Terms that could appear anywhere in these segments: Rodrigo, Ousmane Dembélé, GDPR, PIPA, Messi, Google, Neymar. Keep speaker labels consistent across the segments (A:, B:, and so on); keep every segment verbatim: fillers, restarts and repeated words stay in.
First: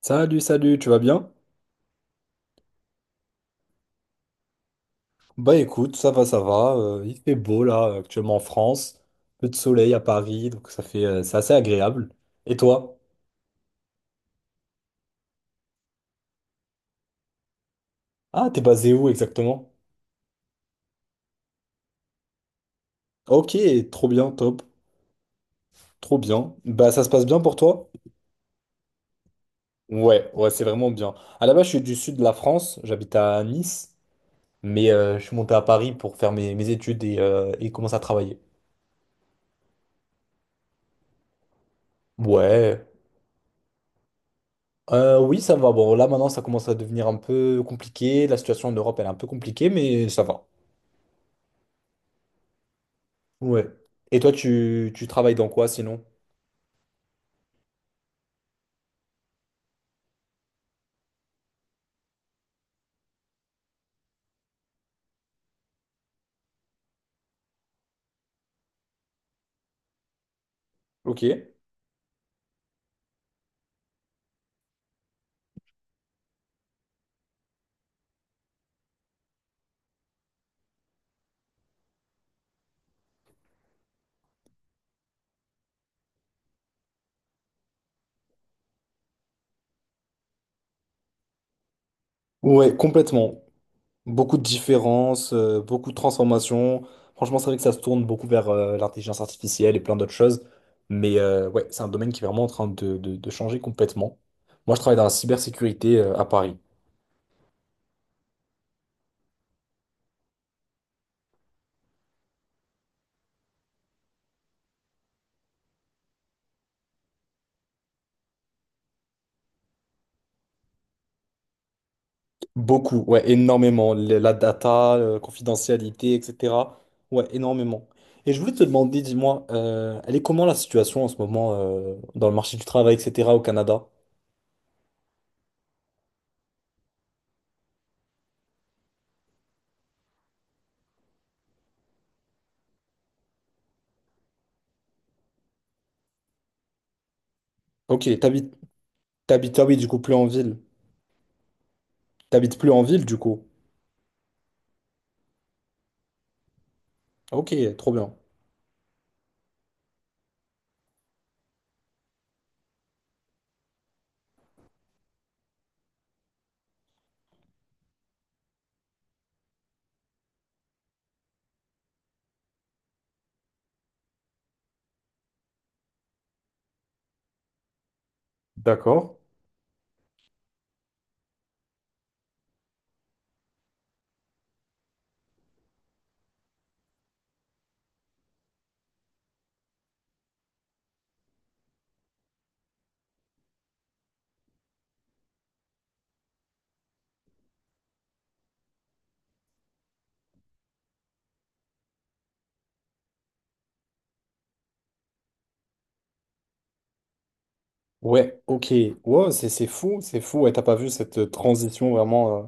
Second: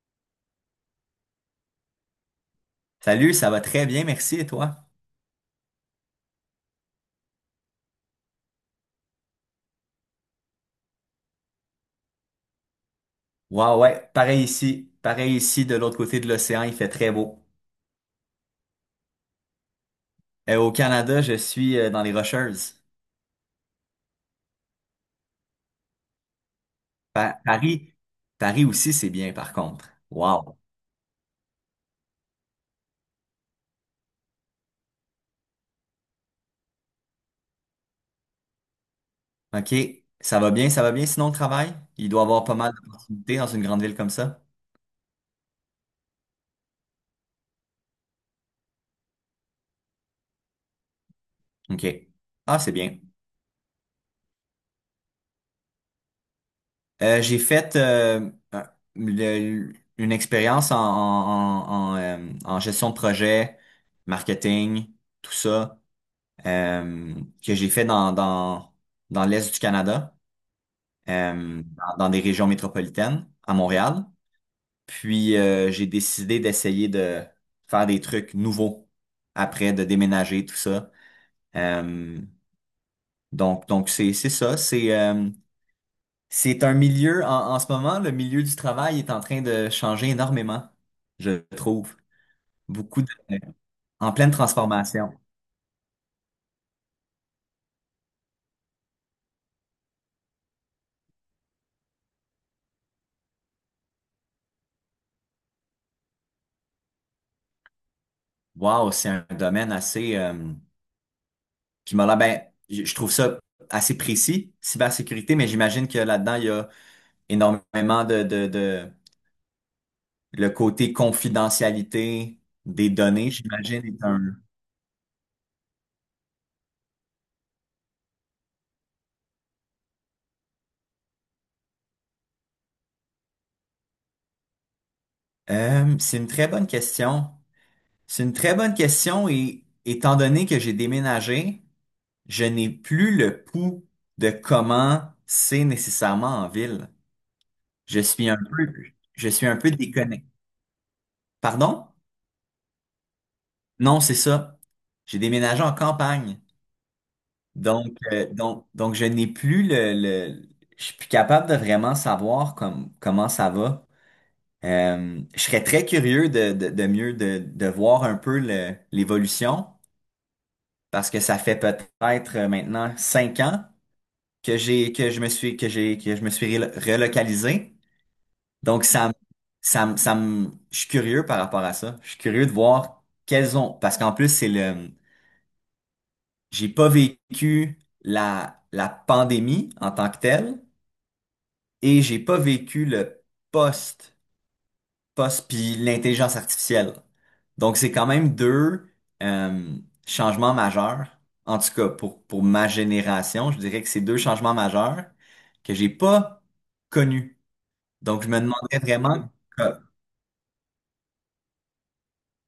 A: Salut, salut, tu vas bien?
B: Salut, ça va très bien, merci, et toi?
A: Bah écoute, ça va, ça va. Euh, il fait beau là, actuellement en France. Peu de soleil à Paris, donc ça fait, euh, c'est assez agréable. Et toi?
B: Ouais, ouais, pareil ici. Pareil ici, de l'autre côté de l'océan, il fait très beau.
A: Ah, t'es basé où exactement?
B: Euh, au Canada, je suis euh, dans les Rocheuses.
A: Ok, trop bien, top, trop bien. Bah ça se passe bien
B: Pa-
A: pour toi?
B: Paris, Paris aussi, c'est bien par contre.
A: Ouais, ouais,
B: Wow.
A: c'est vraiment bien. À la base, je suis du sud de la France, j'habite à Nice, mais euh, je suis monté à Paris pour faire mes, mes études et, euh, et commencer à travailler.
B: OK, ça va bien, ça va bien, sinon le travail? Il doit y avoir pas mal
A: Ouais.
B: d'opportunités dans une grande ville comme ça.
A: Euh, oui, ça va. Bon, là maintenant, ça commence à devenir un peu compliqué. La situation en Europe, elle est un peu compliquée, mais ça va.
B: OK. Ah, c'est bien.
A: Ouais. Et toi, tu, tu travailles dans quoi sinon?
B: Euh, j'ai fait euh, un- le- une expérience en, en, en, en, euh, en gestion de projet, marketing, tout ça. euh, que j'ai fait dans, dans, dans l'Est du Canada,
A: Ok.
B: euh, dans, dans des régions métropolitaines, à Montréal. Puis euh, j'ai décidé d'essayer de faire des trucs nouveaux après, de déménager, tout ça. Euh, donc, donc c'est, c'est ça. C'est, euh, c'est un milieu, en, en ce moment, le milieu du travail est en train de changer énormément, je trouve.
A: Ouais,
B: Beaucoup de,
A: complètement.
B: en pleine
A: Beaucoup de
B: transformation.
A: différences, euh, beaucoup de transformations. Franchement, c'est vrai que ça se tourne beaucoup vers euh, l'intelligence artificielle et plein d'autres choses. Mais euh, ouais, c'est un domaine qui est vraiment en train de, de- de changer complètement. Moi, je travaille dans la cybersécurité euh, à Paris.
B: Wow, c'est un domaine assez. euh, Puis je me demandais, ben, je je trouve ça assez précis, cybersécurité, mais j'imagine que là-dedans, il y a énormément de, de, de- le côté confidentialité des
A: Beaucoup, ouais,
B: données, j'imagine,
A: énormément.
B: est
A: Le-
B: un.
A: La data, euh, confidentialité, et cetera. Ouais, énormément. Et je voulais te demander, dis-moi, euh, elle est comment la situation en ce moment euh, dans le marché du travail, et cetera, au Canada?
B: Euh, c'est une très bonne question. C'est une très bonne question et étant donné que j'ai déménagé, je n'ai plus le pouls de comment c'est nécessairement en ville. Je
A: Ok,
B: suis un
A: t'habites,
B: peu, je suis un
A: t'habites, ah
B: peu
A: oui, du coup, plus en
B: déconnecté.
A: ville.
B: Pardon?
A: T'habites plus en ville, du coup.
B: Non, c'est ça. J'ai déménagé en campagne.
A: Ok, trop
B: Donc,
A: bien.
B: euh, donc, donc je n'ai plus le, le- je suis plus capable de vraiment savoir comme, comment ça va. Euh, je serais très curieux de, de, de mieux de, de voir un peu le- l'évolution parce que ça fait peut-être euh, maintenant cinq ans que j'ai que je me suis que j'ai que je me suis relo- relocalisé. Donc ça me-
A: D'accord.
B: ça me- ça me je suis curieux par rapport à ça. Je suis curieux de voir quelles ont parce qu'en plus c'est le j'ai pas vécu la la pandémie en tant que telle. Et j'ai pas vécu le post, post puis l'intelligence artificielle. Donc c'est quand même deux euh, changements majeurs. En tout cas, pour, pour ma génération, je dirais que c'est deux changements majeurs que j'ai pas connus. Donc je me
A: Ouais, ok.
B: demanderais
A: Wow,
B: vraiment.
A: c'est
B: Ok.
A: c'est
B: euh,
A: fou, c'est fou. Ouais, t'as pas vu cette euh, transition vraiment, euh,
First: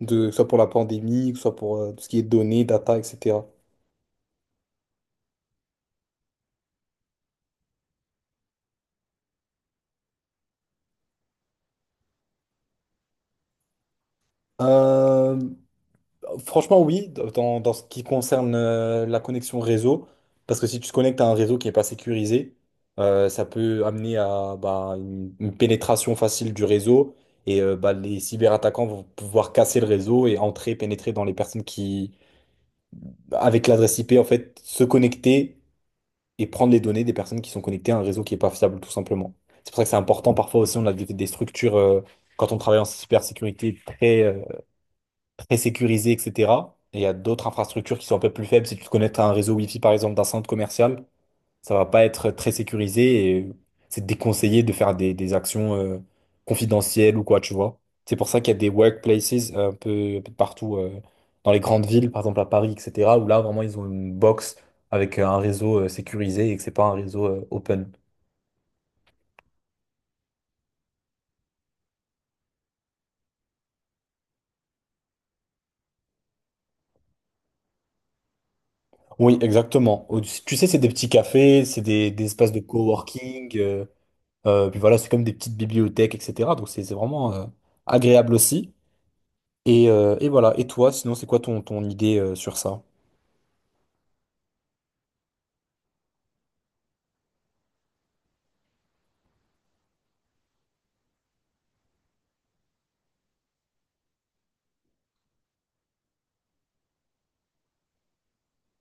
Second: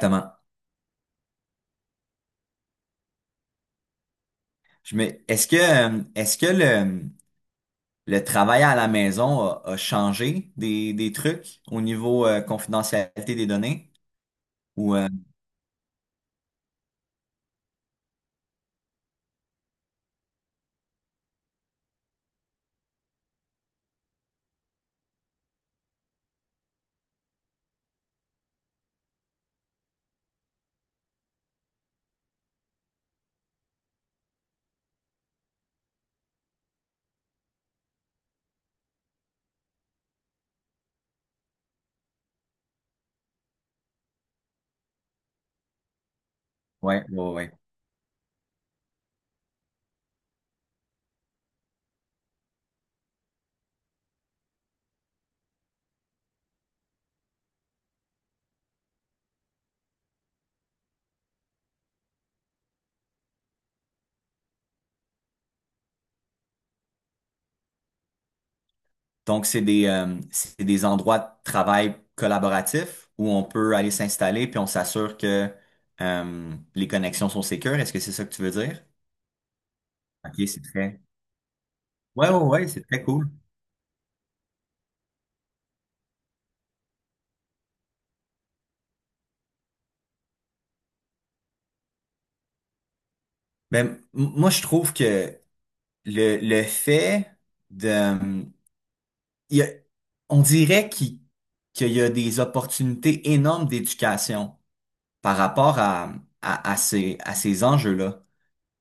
A: de, que ce soit pour la pandémie, que ce soit pour euh, tout ce qui est données, data, et cetera.
B: Je me, Est-ce que euh, est-ce que le, le travail à la maison a, a changé des, des trucs au niveau euh, confidentialité des données? Ou euh,
A: Euh, Franchement, oui, dans, dans ce qui concerne euh, la connexion réseau, parce que si tu te connectes à un réseau qui n'est pas sécurisé, euh, ça peut amener à bah, une, une pénétration facile du réseau et euh, bah, les cyberattaquants vont pouvoir casser le réseau et entrer, pénétrer dans les personnes qui, avec l'adresse I P, en fait, se connecter et prendre les données des personnes qui sont connectées à un réseau qui n'est pas fiable, tout simplement. C'est pour ça que c'est important parfois aussi, on a des, des structures, euh, quand on travaille en cybersécurité, très, euh, très sécurisé, et cetera. Et il
B: ouais,
A: y a
B: ouais,
A: d'autres
B: ouais.
A: infrastructures qui sont un peu plus faibles. Si tu te connectes à un réseau Wi-Fi, par exemple, d'un centre commercial, ça va pas être très sécurisé et c'est déconseillé de faire des, des actions euh, confidentielles ou quoi, tu vois. C'est pour ça qu'il y a des workplaces euh, un peu, un peu partout euh, dans les grandes villes, par exemple à Paris, et cetera, où là, vraiment, ils ont une box avec euh, un réseau euh, sécurisé et que c'est pas un réseau euh, open.
B: Donc, c'est des, euh, c'est des endroits de travail collaboratifs où on peut aller s'installer puis on s'assure que euh, les connexions sont sécures. Est-ce que c'est ça que tu veux dire?
A: Oui, exactement. Au-
B: OK,
A: Tu
B: c'est
A: sais, c'est des
B: très.
A: petits cafés, c'est des, des
B: Ouais, ouais,
A: espaces de
B: ouais, c'est très cool.
A: coworking. Euh, Euh, puis voilà, c'est comme des petites bibliothèques, et cetera. Donc c'est c'est vraiment euh, agréable aussi. Et, euh, et voilà. Et toi, sinon, c'est quoi ton, ton idée euh, sur ça?
B: Mais m- moi, je trouve que le, le fait de. il y a- on dirait qu'il qu'il y a des opportunités énormes d'éducation par rapport à, à, à ces, à ces enjeux-là.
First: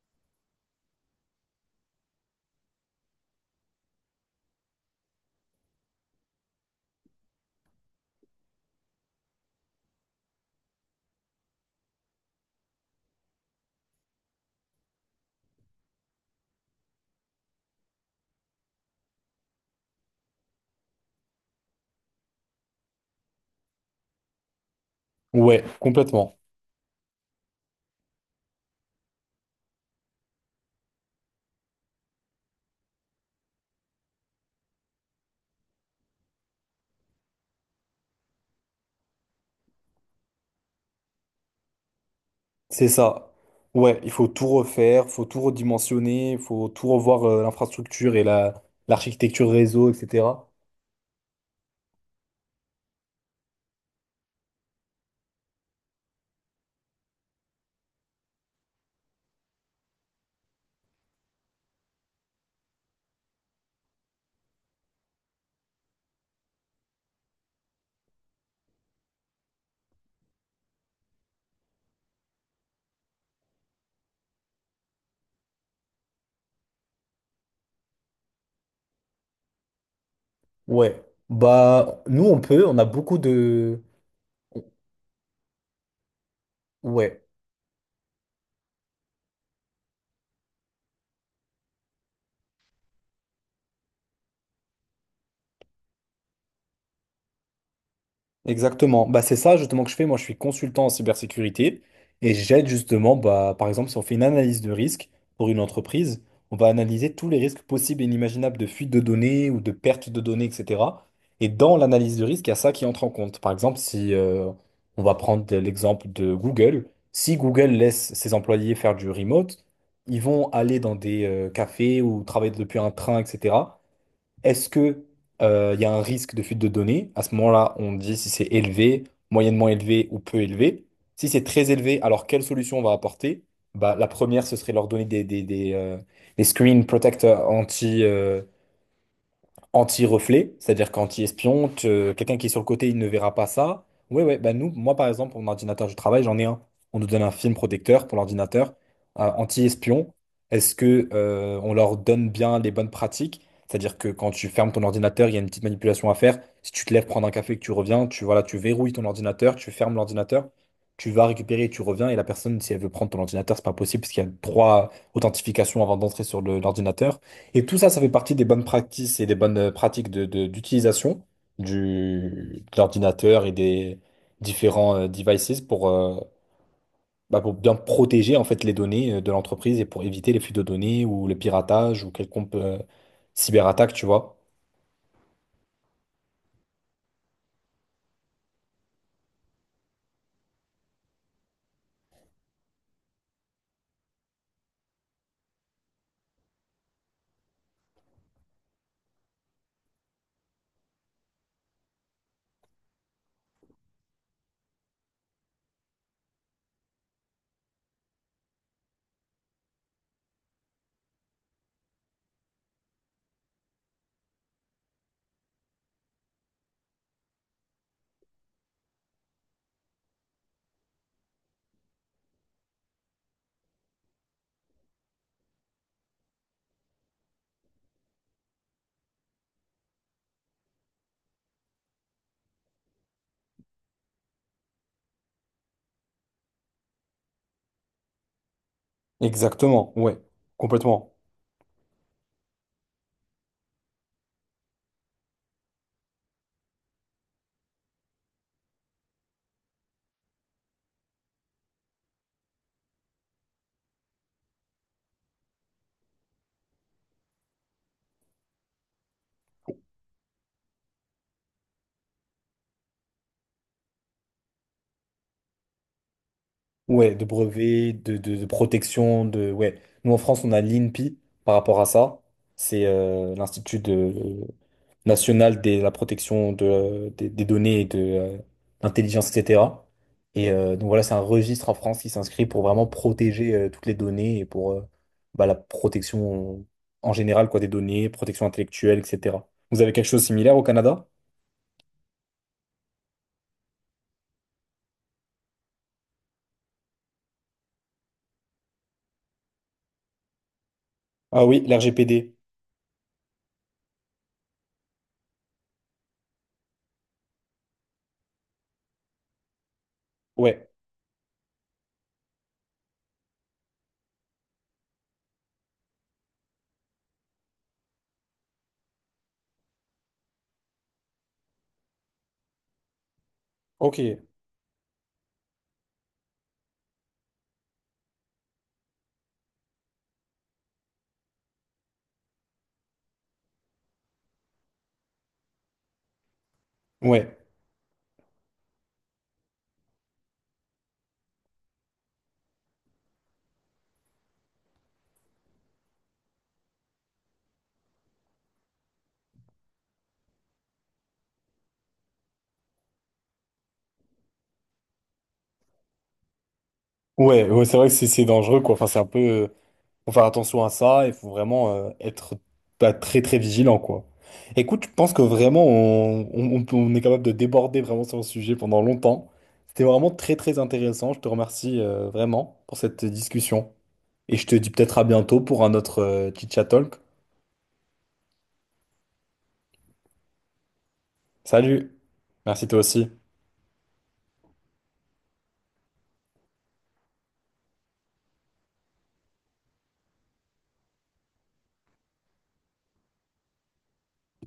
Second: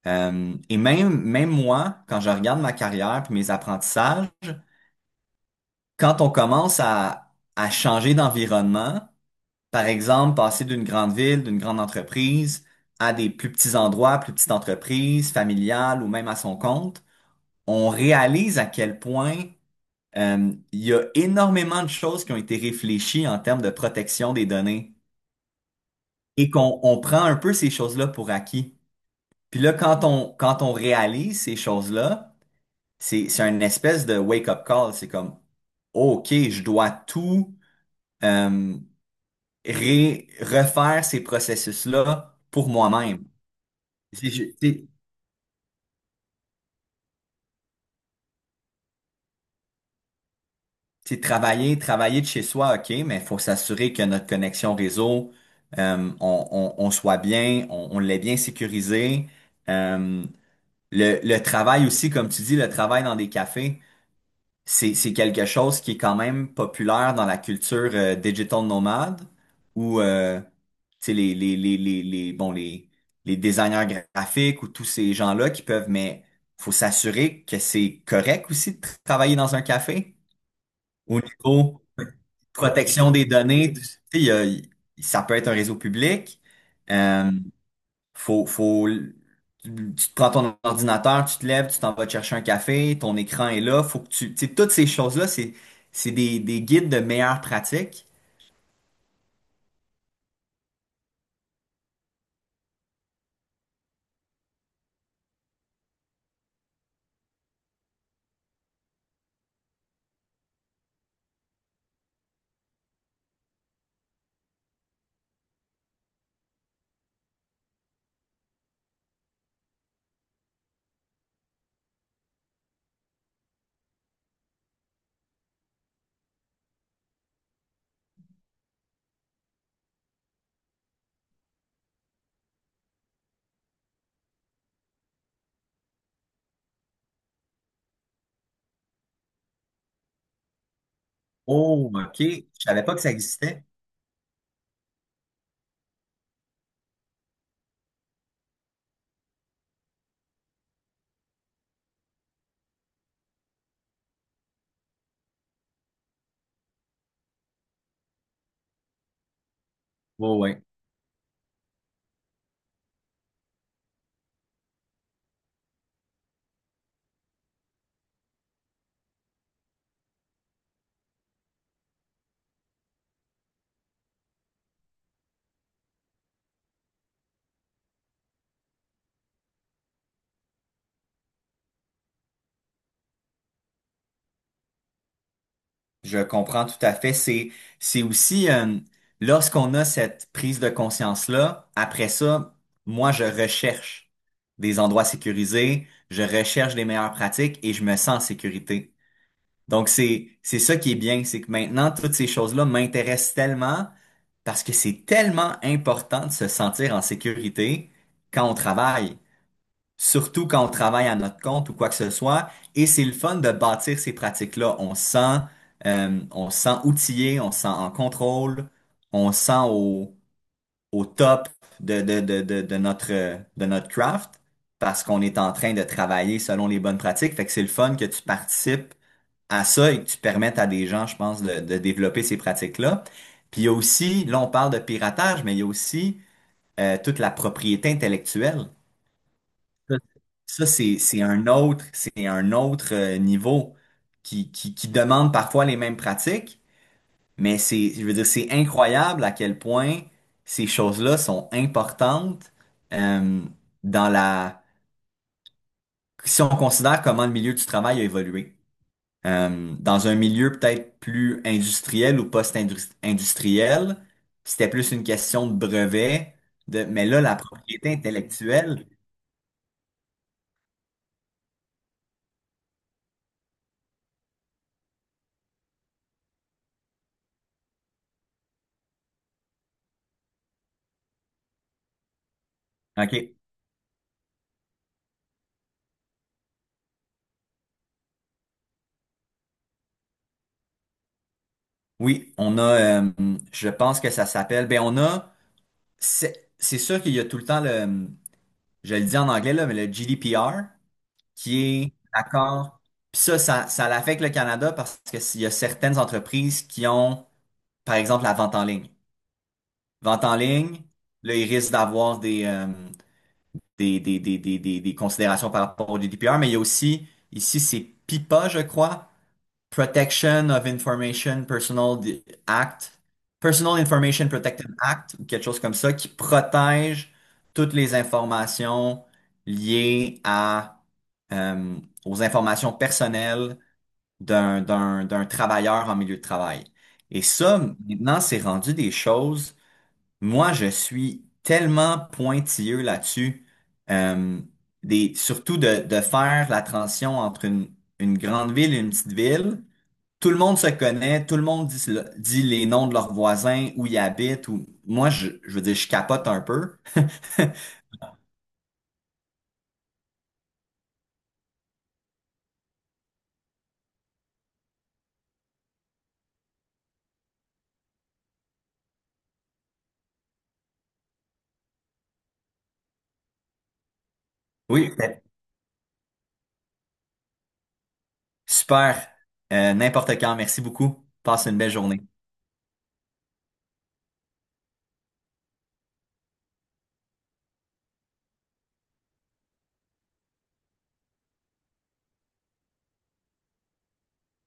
B: Euh, et même, même moi, quand je regarde ma carrière puis mes apprentissages, quand on commence à, à changer d'environnement, par exemple, passer d'une grande ville, d'une grande entreprise, à des plus petits endroits, plus petites entreprises, familiales ou même à son compte, on réalise à quel point euh, il y a énormément de choses qui ont été réfléchies en termes de protection des données
A: Ouais, complètement.
B: et qu'on on prend un peu ces choses-là pour acquis. Puis là, quand on, quand on réalise ces choses-là, c'est, c'est une espèce de wake-up call. C'est comme, OK, je dois tout. euh, ré- Refaire ces processus-là pour
A: C'est
B: moi-même.
A: ça. Ouais, il faut
B: C'est
A: tout
B: ju- c'est-
A: refaire, faut tout redimensionner, faut tout revoir euh, l'infrastructure et la, l'architecture réseau, et cetera.
B: c'est travailler, travailler de chez soi, OK, mais il faut s'assurer que notre connexion réseau, euh, on, on- on soit bien, on, on l'ait bien sécurisé. Euh, le, le travail aussi, comme tu dis, le travail dans des cafés. C'est, c'est quelque chose qui est quand même populaire dans la culture euh, digital nomade où euh, tu sais, les, les, les, les, les, bon, les, les designers graphiques ou tous ces gens-là qui peuvent, mais faut s'assurer que c'est correct aussi de tra- travailler dans un café
A: Ouais.
B: au niveau
A: Bah, nous, on peut, on a
B: protection
A: beaucoup
B: des données.
A: de...
B: Tu sais, il y a- ça peut être un réseau public.
A: Ouais,
B: Euh, faut, faut, tu tu te prends ton ordinateur, tu te lèves, tu t'en vas te chercher un café, ton écran est là, faut que tu, tu sais, toutes ces choses-là, c'est, c'est des, des guides de meilleures pratiques.
A: exactement. Bah, c'est ça justement que je fais. Moi, je suis consultant en cybersécurité et j'aide justement, bah, par exemple, si on fait une analyse de risque pour une entreprise, on va analyser tous les risques possibles et inimaginables de fuite de données ou de perte de données, et cetera. Et dans l'analyse de risque, il y a ça qui entre en compte. Par exemple, si euh, on va prendre l'exemple de Google, si Google laisse ses employés faire du remote, ils vont aller dans des euh, cafés ou travailler depuis un train, et cetera. Est-ce que euh, il y a un risque de fuite de données? À ce moment-là, on dit si c'est élevé, moyennement élevé ou peu élevé. Si c'est très élevé, alors quelle solution on va apporter? Bah, la première, ce serait leur donner des, des, des, euh, des screen protectors anti, euh, anti-reflet, c'est-à-dire qu'anti-espion,
B: Oh,
A: te-
B: OK.
A: quelqu'un
B: Je
A: qui est sur le
B: savais
A: côté,
B: pas
A: il
B: que
A: ne
B: ça
A: verra pas
B: existait.
A: ça. Ouais, ouais, bah nous, moi par exemple, pour mon ordinateur de travail, j'en ai un. On nous donne un film protecteur pour l'ordinateur, euh, anti-espion. Est-ce que euh, on leur donne bien les bonnes pratiques? C'est-à-dire que quand tu fermes ton ordinateur, il y a une petite manipulation à faire. Si tu te lèves prendre un café et que tu reviens, tu voilà, tu verrouilles ton ordinateur, tu fermes
B: Oh,
A: l'ordinateur,
B: ouais.
A: tu vas récupérer, et tu reviens et la personne, si elle veut prendre ton ordinateur, c'est pas possible parce qu'il y a trois authentifications avant d'entrer sur le- l'ordinateur. Et tout ça, ça fait partie des bonnes practices et des bonnes euh, pratiques de, de- d'utilisation du, de l'ordinateur et des différents euh, devices pour, euh, bah, pour bien protéger en fait les données euh, de l'entreprise et pour éviter les fuites de données ou le piratage ou quelconque euh, cyberattaque, tu vois.
B: Je comprends tout à fait. C'est, c'est aussi, euh, lorsqu'on a cette prise de conscience-là, après ça, moi, je recherche des endroits sécurisés, je recherche des meilleures pratiques et je me sens en sécurité. Donc, c'est, c'est ça qui est bien, c'est que maintenant, toutes ces choses-là m'intéressent tellement parce que c'est tellement important de se sentir en sécurité quand on travaille, surtout quand on travaille à notre compte ou quoi que ce soit. Et c'est le fun de bâtir ces pratiques-là. On se sent, euh, on se sent outillé, on se sent en contrôle, on se sent au, au top de, de, de, de, de notre, euh, de notre craft parce qu'on est en train de travailler selon les bonnes pratiques. Fait que c'est le fun que tu participes à ça et que tu permettes à des gens, je pense, de, de développer ces pratiques-là. Puis il y a aussi, là, on parle de piratage, mais il y a aussi euh, toute la propriété intellectuelle.
A: Exactement, ouais,
B: Ça, c'est,
A: complètement.
B: c'est un autre, c'est un autre euh, niveau qui, qui, qui demande parfois les mêmes pratiques, mais c'est, je veux dire, c'est incroyable à quel point ces choses-là sont importantes, euh, dans la, si on considère comment le milieu du travail a évolué. Euh, dans un milieu peut-être plus industriel ou post-industriel, c'était plus une question de brevet. De. Mais
A: Ouais,
B: là,
A: de
B: la
A: brevets,
B: propriété
A: de, de- de
B: intellectuelle.
A: protection, de ouais. Nous en France, on a l'I N P I par rapport à ça. C'est euh, l'Institut de, nationale de la protection de, des, des données et de euh, l'intelligence, et cetera. Et euh, donc voilà, c'est un registre en France qui s'inscrit pour vraiment
B: OK.
A: protéger euh, toutes les données et pour euh, bah, la protection en général quoi, des données, protection intellectuelle, et cetera. Vous avez quelque chose de similaire au Canada?
B: Oui, on a, euh, je pense que ça s'appelle, ben on a, c'est c'est sûr qu'il y a tout le temps le, je le dis en anglais là, mais le G D P R,
A: Ah
B: qui
A: oui,
B: est
A: l'R G P D.
B: l'accord. Puis ça, ça, ça l'affecte le Canada parce que s'il y a certaines entreprises qui ont, par exemple, la vente en ligne. Vente en
A: Ouais,
B: ligne, là, ils risquent d'avoir des, euh, des, des, des, des, des, des considérations par rapport au G D P R, mais il y a aussi, ici, c'est PIPA, je crois, Protection of Information Personal D- Act, Personal
A: ok.
B: Information Protection Act, ou quelque chose comme ça, qui protège toutes les informations liées à, euh, aux informations personnelles d'un, d'un, d'un travailleur en milieu de travail. Et
A: Ouais.
B: ça, maintenant, c'est rendu des choses. Moi, je suis tellement pointilleux là-dessus, euh, des, surtout de, de faire la transition entre une, une grande ville et une petite ville. Tout le monde se connaît, tout le monde dit, le- dit les noms de leurs voisins, où ils habitent, ou moi, je, je veux dire, je capote un peu.
A: Ouais, ouais, c'est vrai que c'est c'est dangereux, quoi. Enfin, c'est un peu. euh, Faut faire attention à ça, il faut vraiment euh, être bah, très très vigilant, quoi. Écoute, je pense que vraiment on, on- on peut- on est capable de déborder vraiment sur le sujet pendant longtemps. C'était vraiment très très intéressant. Je te remercie euh, vraiment pour cette discussion. Et je te dis
B: Oui,
A: peut-être à
B: ben,
A: bientôt pour un autre euh, chit-chat talk.
B: super. Euh, n'importe quand. Merci beaucoup. Passe une belle
A: Salut!
B: journée.
A: Merci toi aussi.